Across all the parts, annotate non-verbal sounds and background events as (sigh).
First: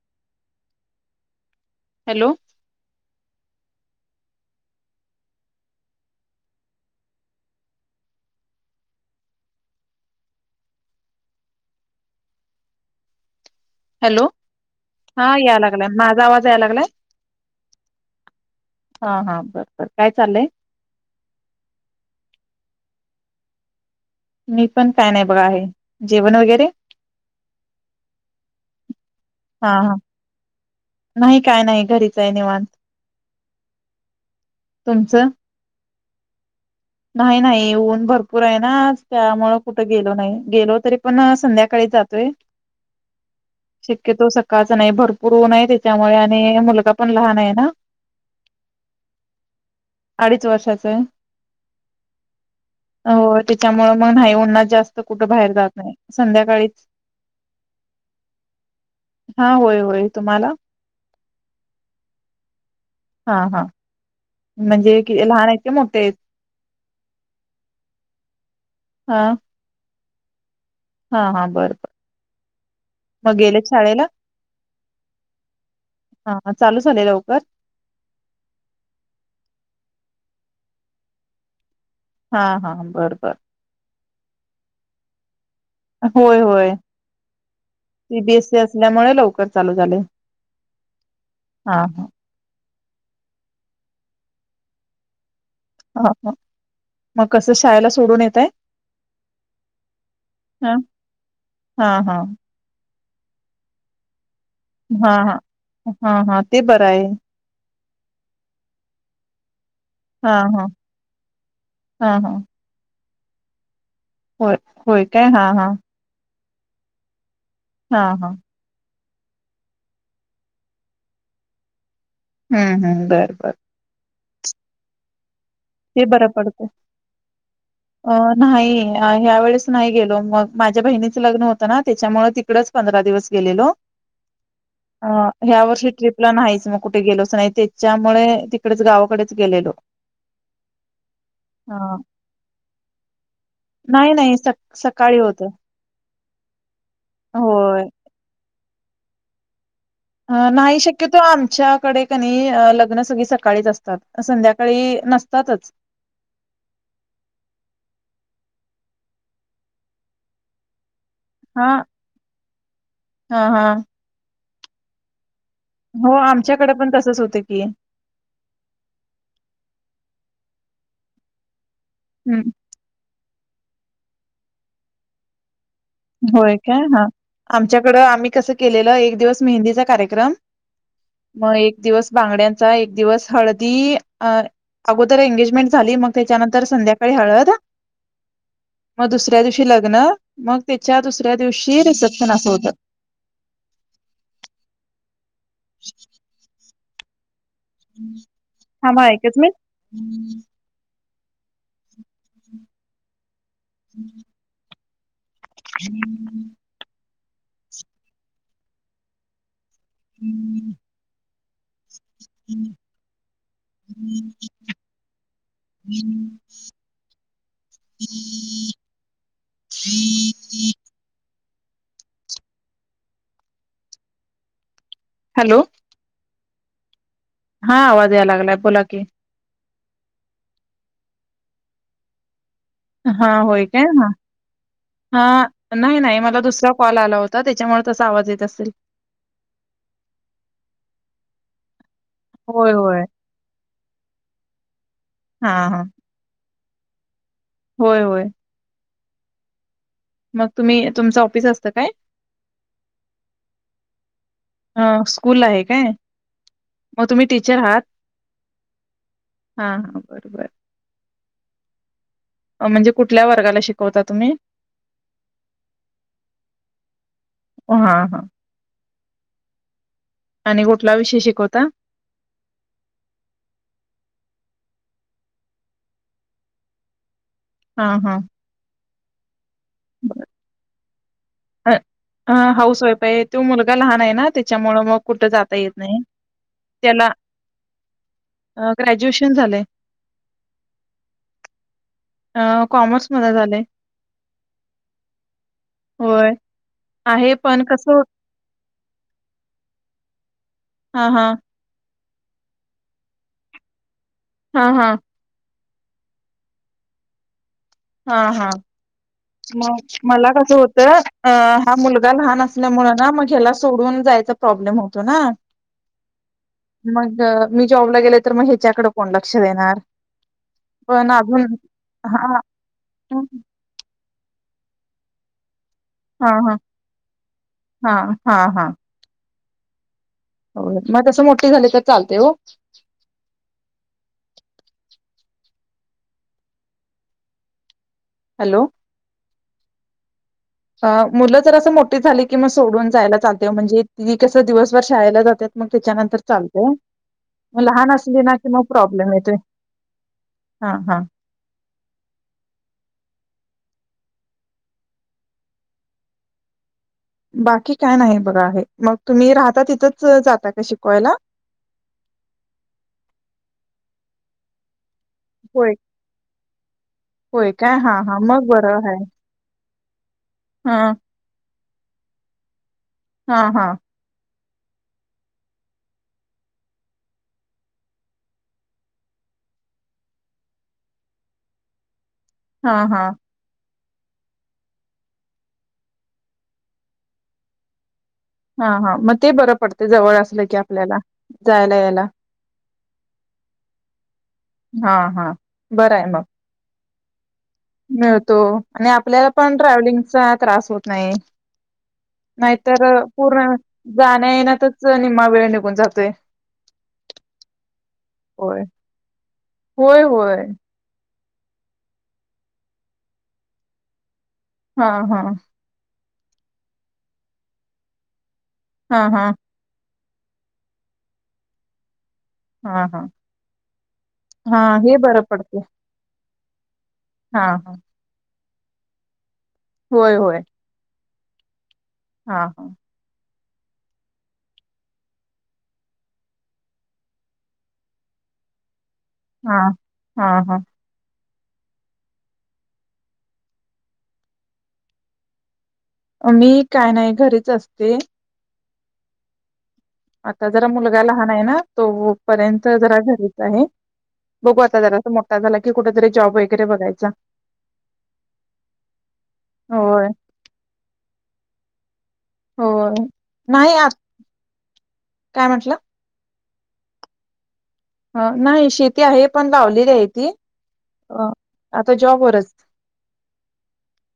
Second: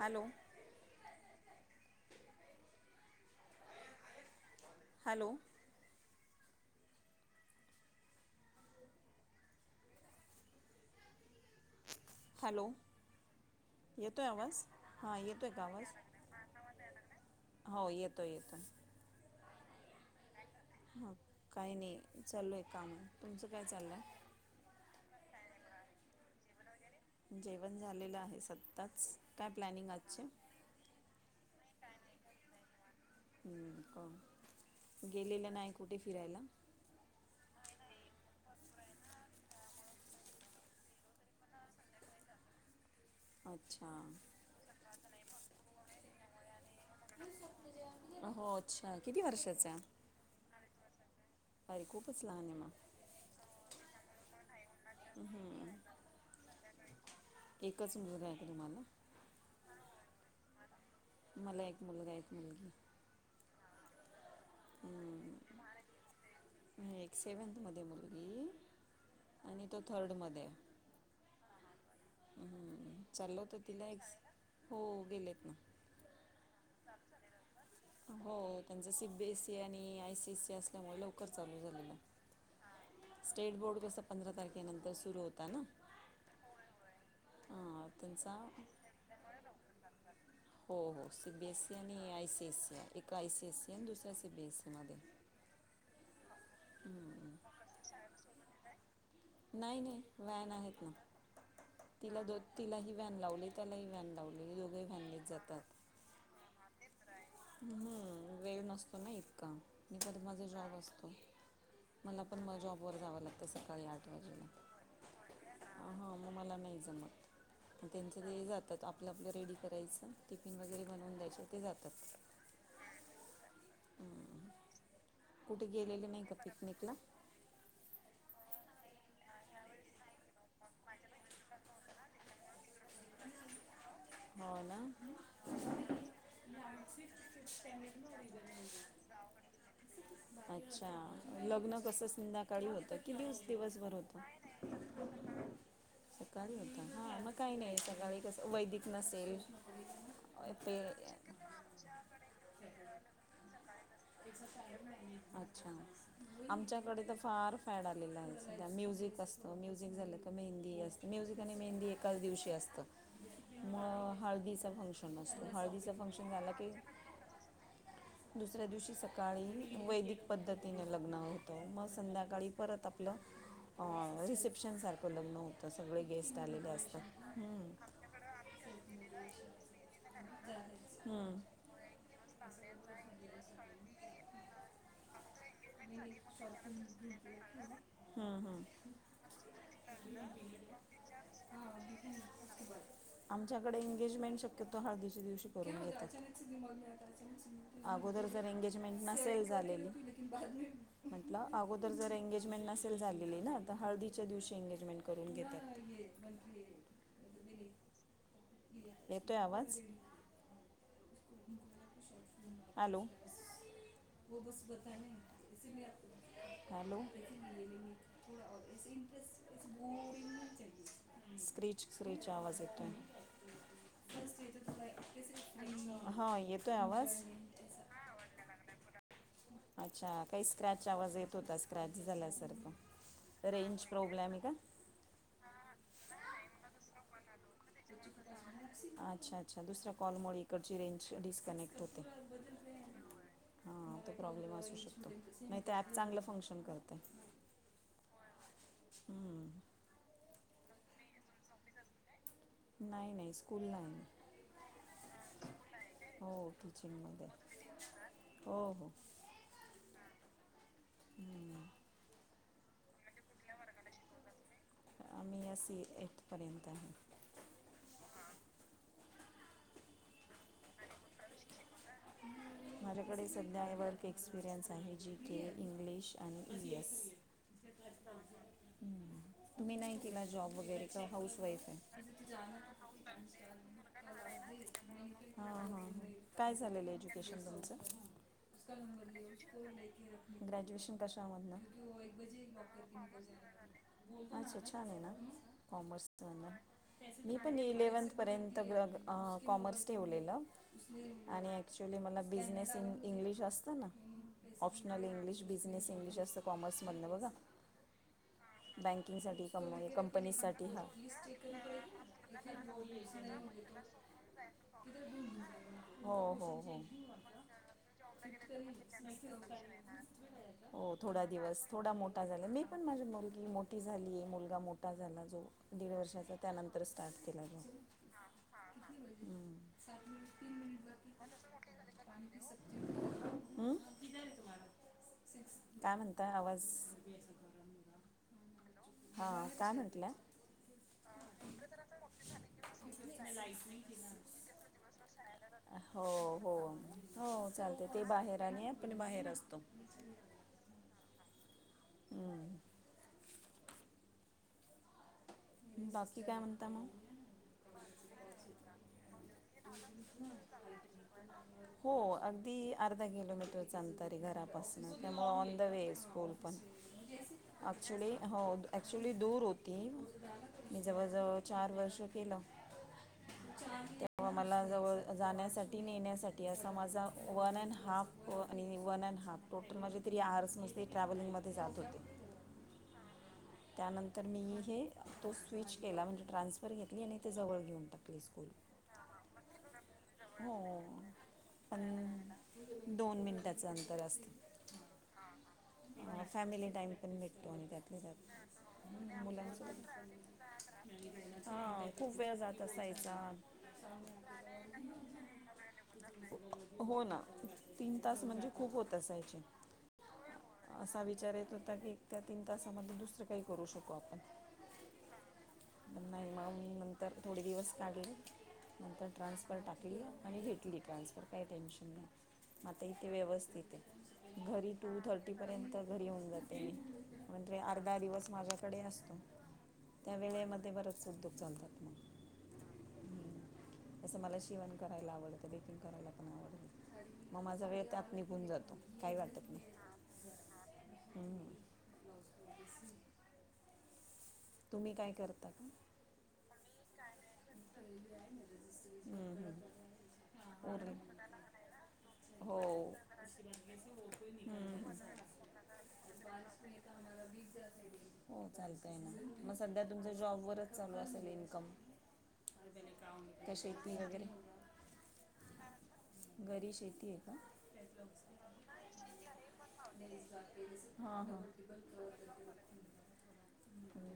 Hello. Hello. Hello. Hello. येतोय hello, आवाज हां हा येतोय याय का लागलाय, आवाज माझा आवाज याय लागलाय? हो येतोय-येतोय. तर काय चाललंय? हा काही नाही, चालू एक काम, तुमचं काय चाललंय? मी पण काय नाही बघा आहे, जेवण वगैरे? जेवण झालेलं आहे आत्ताच, काय हा प्लॅनिंग हा आजचे? नाही काय नाही घरीच आहे निवांत हम्म गेलेली नाही कुठे फिरायला? नाही-नाही ऊन भरपूर आहे ना. त्यामूळ कुठं गेलो नाही, गेलो तरी पण संध्याकाळी जातोय. अच्छा शक्यतो सकाळच नाही, भरपूर नाही त्याच्यामुळे आणि मुल पण लान आहे ना, हो अच्छा किती वर्षाचा अडीच वर्षाच आहे. बाई खूपच लहान आहे मग. हो त्याच्यामुळेळ मग नाही, उन्हात जास्त कुठं बाहेर हम्म. जात नाही, संध्याकाळीच. एकच मिळध आहे का तुम्हाला? हा होय होय तुम्हाला? मला एक मुलगा, एक मुलगी. हा, हा. म्हणजे लहान आहेत, हम्म. का मोठे आहेत. एक सेवन्थमध्ये मुलगी हा. आणि तो थर्डमध्ये. हा, हा, बर, बर. म् मग चाल होत गेले शाळेला तिलाच, हो गेलेत. हा चालू झाले लवकर? हो त्यांच सी. बी. एसई आणि आय. सी. ए. ससी असल्यामुळे लवकर चालू झालेलं ना. हा हा बर, बर. पंधरा तारखेनंतरू सुरू होते. होय-होय. हां सी. त्यांचा बी. एस. सी असल्यामुळे लवकर चालू झाले. हो, हो सी. बी. एस. सी. हा आणि हा आय. सी. एसी. एक आय. सी. एसी. आणि दुसर एसी बी. एसी. मध्ये. हा का, मग कसं शाळेला सोडून येताय. नाही-नाही व्हॅन आहेत ना. हा हा तिला दोन तिलाही. व्हॅन लावली, त्याला व्व्हॅन लावली. दोघे हा, व्हॅननेच जातात. ह हा, हा ते बरं आहे. हम्म वेळ नसतो ना. इतका. आणि पण हा माझा हा जॉब असतो, हा मला पण म जॉबवर जावं लागतं सकाळी आठ वाजेला हो होय-काय हा हा. हां मग मला नाही जमत, तेचं हा हा तेनी जातात. आपलं-आपलं रेडी करायचं. टिफिन वगैरे बनवून द्यायचं ते जातात. हम्म, हम्म, बर-बर. कुठे ते गेलेले नाही बरं का पडतं पिकनिकला? अ नाही ह्या वेळेस नाही गेलो. मग माझ्या बहिणीचं लग्न होतं ना त्याच्यामुळे तिकडच पंधरा दिवस गेलो. गेलेलो. हो ना अ ह्या वर्षी ट्रिपला नाहीच, मग कुठे गेलोच नाही, त्याच्यामुळे तिकडेच गा गवाकडेच गेलेलो. ह. अच्छा, लग्न हा. कस संध्याकाळी होत, कि दिवस दिवसभर नाही होत. नाही स सकाळी होत सकाळी होत हा मग काही नाही, होय. सकाळी कस वैदिक नसेल. अ नाही पे शक्यतो आमच्याकडे कनी लग्न सगळी सकाळीच असते. अच्छा आमच्याकडे तर फार फॅड आलेला आहे. म्युझिक असतं, म्युझिक झालं क मेहंदी असते. म्युझिक आणि हा मेहंदी एकाच दिवशी असतं. हा हा मं हळदीचं फंक्शन असतो. हो आमच्याकडे पण तसच होत की. दुसऱ्या दिवशी सकाळी वैदिक पद्धतीने लग्न होतं. मस्त हम्म संध्याकाळी परत आपलं रिसेप्शनसारखं लग्न होतं. सगळे गेस्ट होय आलेले काय असतात हा, हम्म, आमच्याकडं आम्ही कसं केलेलं, एक दिवस मेहंदीचा कार्यक्रम हम्म, मग एक दिवस बांगड्यांचा, एक दिवस हळदी अ अगोदर एंगेज एंगेजमेंट झाली. मग त्याच्या नंतर संध्याकाळी हळद. हम्म, हम्म. मग दुसऱ्या दिवशी लग्न. मग तेच्या त्या दुसऱ्या दिवशी. रिसेप्शन असं होत. आमच्याकडे एंगेजमेंट शक्यतो हळदीच्या दिवशी करून घेतात. अगोदर तर एंगेजमेंट थांबा एकच नसेेल मिनिट झालेली. म्हटलं अगोदर जर एंगेजमेंट नसेल झालेली ना, तर हळदीच्या दिवशी एंगेजमेंट करून घेतात. येतोय आवाज? हम्म. हॅलो. हो बस बता नाही (inaudible) हॅलो. स्क्रीच-स्क्रीच आवाज येतोय. हॅलो. हा येतोय आवाज? हा आवाज यायला लागलाय बोला की. अच्छा काही स्क्रॅच आवाज येत होता, स्क्रॅच झाल्यासारखं हा होय काय रेंज हा. प्रॉब्लेम आहे का हा नाही-नाही मला दुसरा कॉल आला होता. त्याच्यामुळे तसा आवाज येत असेल अच्छा-अच्छा दुसऱ्या कॉलमुळे इकडची रेंज डिस्कनेक्ट होते. होय होय. हा तो प्रॉब्लेम असु शकतो. हा नाही ते ऍप चांगलं फंक्शन करतंय. होय-होय. हम्म. मग तुम्ही तुमचं ऑफिस असतं काय. नाही-नाही स्कुल आहे. ह स्कूल आहे काय. मग टीचिंगमध्ये तुम्ही टीचर आहात? हो हो हा हा बर. बर. हम्म (inaudible) कुठल्या वर्गाला शिकवता तुम्ही? आम्ही एसी एट पर्यंत. हा हा आणि कुठला विषय शिकवता? हम् (unintelligible) माझ्याकडे सध्या वर्क एक्सपिरियन्स आहे. जी, के, इंग्लिश आणि ई, वी एस. हा हा. मी नाही केला बर जॉब वगैरे? का हाऊस वाईफ आहे हाऊस वाईफ आहे तो मुलगा लहान आहे ना त्याच्यामुळं मग कुठं जाता येत हं नाही हं. काय झालेलं त्याला एज्युकेशन तुमज? अ, ग्रॅज्युएशन झालंय. ग्रॅज्युएशन कशा मधन? अ, कॉमर्समध्ये झालंय. कॉमर्स. अच्छा छान आहे ना. होय. आहे मी पण कसं हो इलेव्हन्थ पर्यंत कॉमर्स ठेवलेलं. हा हा. ॲक्च्युली आणि मला बिझनेस इंग्लिश असत ना. हां, हां. ऑप्शनल इंग्लिश बिझनेस इंग्लिश असतं कॉमर्स मधन बघा हा हा. बँकिंगसाठी कम मग मला कस कंपनीसाठी होत. हा हा मुलगा लहान असल्यामुळे ना मग ह्याला सोडून जा प्रॉब्लेम होतो ना. हो. हो. हो. मग मी जॉबला गेले तर. मग ह्याच्याकडे कोण लक्ष देणार, हो पण थोडा अजुन दिवस थोडा मोठा झाला. मी पण माझी मुलगी मोठी झाली आहे मुलगा मोठा झाला जो दीड हां, वर्षाचा हां, त्यानंतर स्टार्ट केला मी. हां हां हो मग तसं मोठे झाले तर चालतेय ओ. काय म्हणताय आवाज? हॅलो. हा काय म्हटल्या? अ मुलं जर असं मोठी झाली की, मग सोडून जायला चालतय म्हणजे ती कसं दिवसभर शाळायला जातात मग हो त्याच्यानंतर हो चालतंय ओ. हो चालते ते बाहेर, आणि आपण बाहेर येतोय असतो. हा हा हम्म बाकी काय म्हणता मग? बाकी काय नाही बघा आहे मग, तुम्ही राहता तिथंच जाता का शिकवायला? हो अगदी अर्धा किलोमीटरच अंतर आहे घरापासूनच. त्यामुळे ऑन द होय वे स्कूल पण, होय काय हा ॲक्च्युली हा हो मग बरं आहे ॲक्च्युली दूर होत. हा मी जवळ-जवळ चार वर्ष केलं. हा हा. तेव्हा मला जवळ जाण्यासाठी नेण्यासाठी असा, माझा वन अँड हाफ आणि वन अँड हाफ टोटल म्हणजे तरी आर्स नुसते, ट्रॅव्हलिंग मध्ये जात होते. हा हा. त्यानंतर मी हे तो स्विच केला, म्हणजे ट्रान्सफर घेतली, आणि ते जवळ घेऊन टाकली. स्कूल हा हा, मग ते बरं पडते, जवळ असलं की हो आपल्याला जायला पण यायला. दोन मिनिटाचं अंतर असत. हा हा बरं आहे मग. फॅमिली टाईम पण भेटतो आणि त्यातले मिळतो, आणि जात आपल्याला पण मुलांसोबत ट्रॅव्हलिंगचा त्रास होत नाही. हां खूप वेळ जात नाहीतर असायचा पूर्ण, जाण्या येण्यातचं निम्मा वेळ निघून जातोय. हो ना तीन-तास म्हणजे होय खूप होत असायचे. होय होय विचार येते होता की, त्या तीन तासामध्ये दुसरं काही करू शकू आपण. हा हा. त्यांना एमाऊंट नंतर थोडे दिवस काढले, हा नंतर हा ट्रान्सफर टाकली. आणि घेतली ट्रान्सफर, काय टेन्शन नाही. हा आता हा इथे व्यवस्थित आहे, हा घरी हे टू बरं थर्टी पडते पर्यंत, घरी येऊन जाते. मी हा म्हणजे अर्धा दिवस माझ्याकडे असतो. होय त्या होय वेळे मध्ये बर सतू लतात मग (unintelligible) हा हा. असं मला शिवण करायला आवडतं, बेकिंग करायला पण आवडत, मग माझा वेळ त्यात निघून जातो. काही वाटत हा, नाही हम, हम. हम्म. तुम्ही काय करता का? मी काय नाही घरीच असते. हम्म हम्म. आता जरा उरले मुलगा लहान आहे ना. तो हो पर्यंत जरा घरीच आहे. बघू हम्म, आता हम्म. जरा अस मोठा झाला की कुठतरी जॉब वगैरे बघायचा. हो चालतय ना, मग सध्या होय तुमच्या जॉब वरच चालू असेल इन्कम. हो का नाही आ शेती वगैरे काय म्हटलं. घरी शेती आहे का? ह नाही शेती आहे, पण लावलेली आहे ती. हा अ हा. आता जॉबवरच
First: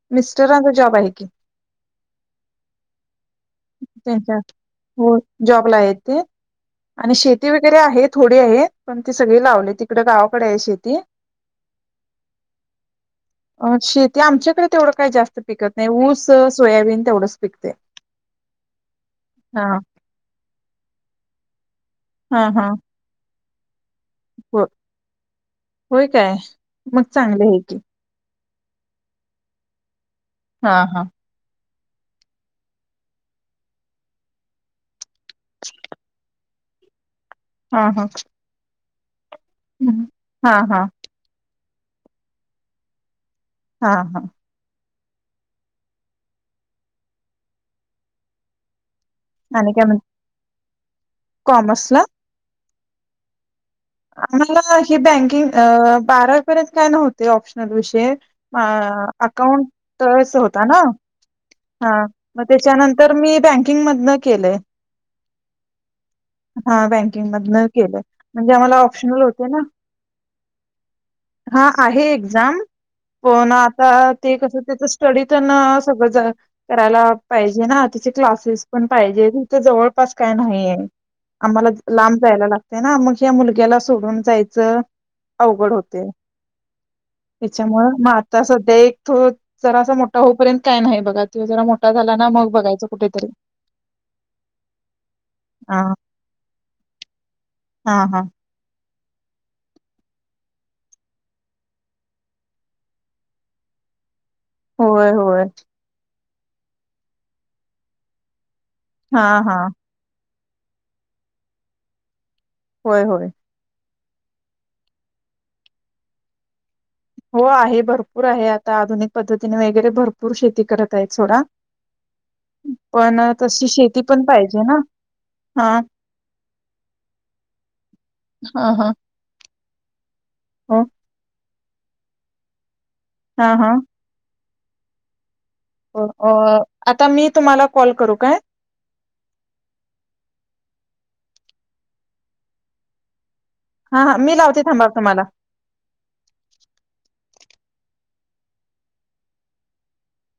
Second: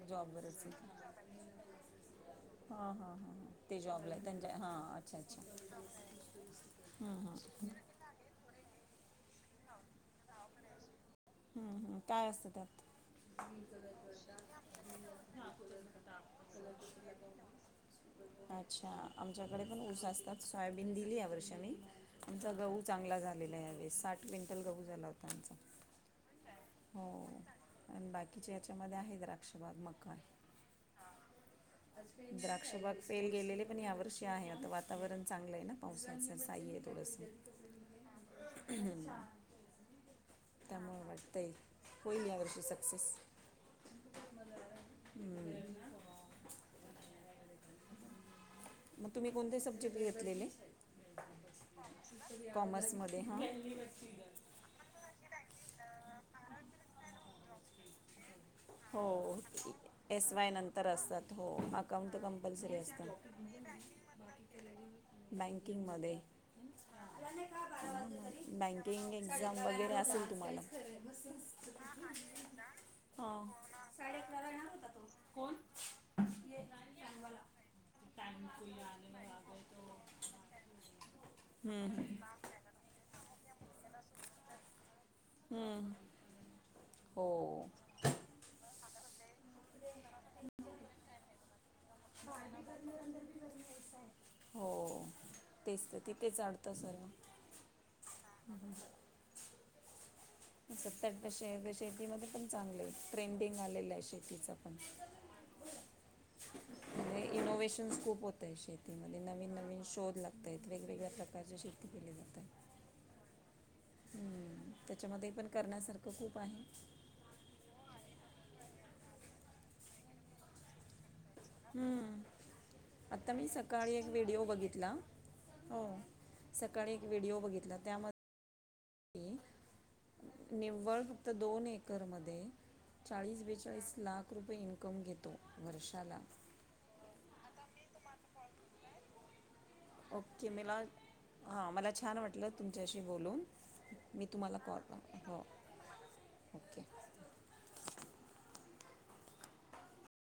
जॉब वरच मिस्टरांचा जॉब आहे की हा, हा, हा. ते जॉबला त्यांच्या हा हो अच्छा-अच्छा. जॉबला आहेत ते आणि शेती वगैरे आहे, थोडी आहे, पण ती सगळी लावले तिकड गावाकडे आहे शेती. हम्म. हम् काय असतं त्यात? अ शेती आमच्याकडे तेवढं काही जास्त पिकत नाही. ऊस सोयाबीन तेवढंच पिकतय. अच्छा आमच्याकडे पण ऊस असतात. सोयाबीन दिली या वर्षी. हा आमचा हा गहू चांगला झालेला आहे या वेळी. साठ क्विंटल हो गहू झाला होता आमचा. होय काय मग हो चांगले आहे की. आणि याच्यामध्ये आहे, द्राक्षबाग मका. हा, हा. अच् (unintelligible) द्राक्षबाग फेल गेलेली, पण यावर्षी आहे, आता वातावरण चांगलं आहे, ना पावसाचं साई आहे थोडस. हा हा. ह (unintelligible) हम. त्यामुळेला वाटतय. होईल ह्या वर्षी सक्सेस. हा हा. हम्म. मग तुम्ही कोणते आणि काय म्हण सब्जेक्ट घेतलेले? कॉमर्सला कॉमर्समध्ये हा. आम्हाला हे बँकिंग बारा पर्यंत काय नव्हते. ऑप्शनल विषयी. हो एस. वाय. होता ना नंतर असतात. हो हा अकाउंट मग कंपल्सरी असतं. त्याच्यानंतर मी बँकिंग मधन केलय. बँकिंगमध्ये. हा बँकिंगमधन केलं, म्हणजे आम्हाला बँकिंग ऑप्शनल होते एक्झाम ना. वगैरे असेल तुम्हाला हा आहे एक्झाम, पण हां आता ते कसं त्याच स्टडी तर सगळं करायला पाहिजे ना, त्याचे क्लासेस पण पण पाहिजे. हित जवळ पास काही नाहीं आहे. आम्हला हम्म, लांब जायला लागत ना. मग हे मुलग्याला सोडून जायचं अवघड हम्म. होतय. हो त्याच्यामुळं मग आता सध्या एक तो जरा अस मोठा होऊपर्यंत काय नाही बघा, तो जरा मोठा झाला ना मग बघायच कुठेतरी. हो तेच हा तर तिथे आढत सर्व. हा हा. सत्तर टक्के शेतीमध्ये पण चांगले आहे, ट्रेंडिंग आलेलं आहे शेती. होय-होय. इनोव्हेशनस खूप होतय शेतीमध्ये. हा हा नवीन-नवीन शोध लागतात. काहीतरी वेगवेगळ्या प्रकारचे शेती केले जात आहेत. होय-होय. हम्म त्याच्यामध्ये पण करण्यासारखं खूप आहे. हो आहे, भरपूर आहे, आता आधुनिक पद्धतीने वगैरे भरपूर शेती करत आहेत. सोडा हम्म. पण आत्ता त मी सकाळी शेती एक पण व्हिडिओ पाहिजे ना. बघितला हा हो सकाळी एक व्हिडिओ बघितला त्यामध्ये ह हा. हो. निव्वळ फक्त दोन एकर मध्ये, चाळीस हा, हा. बेचाळीस लाख रुपये तो इनकम घेत. हो आता मी तुम्हाला कॉल करू काय? ओके, मला हा मला छान वाटलं तुमच्याशी बोलून. हा, हा. मी तुम्हाला लावते कॉल थांबा तुम्हाला. कर हो, ओके.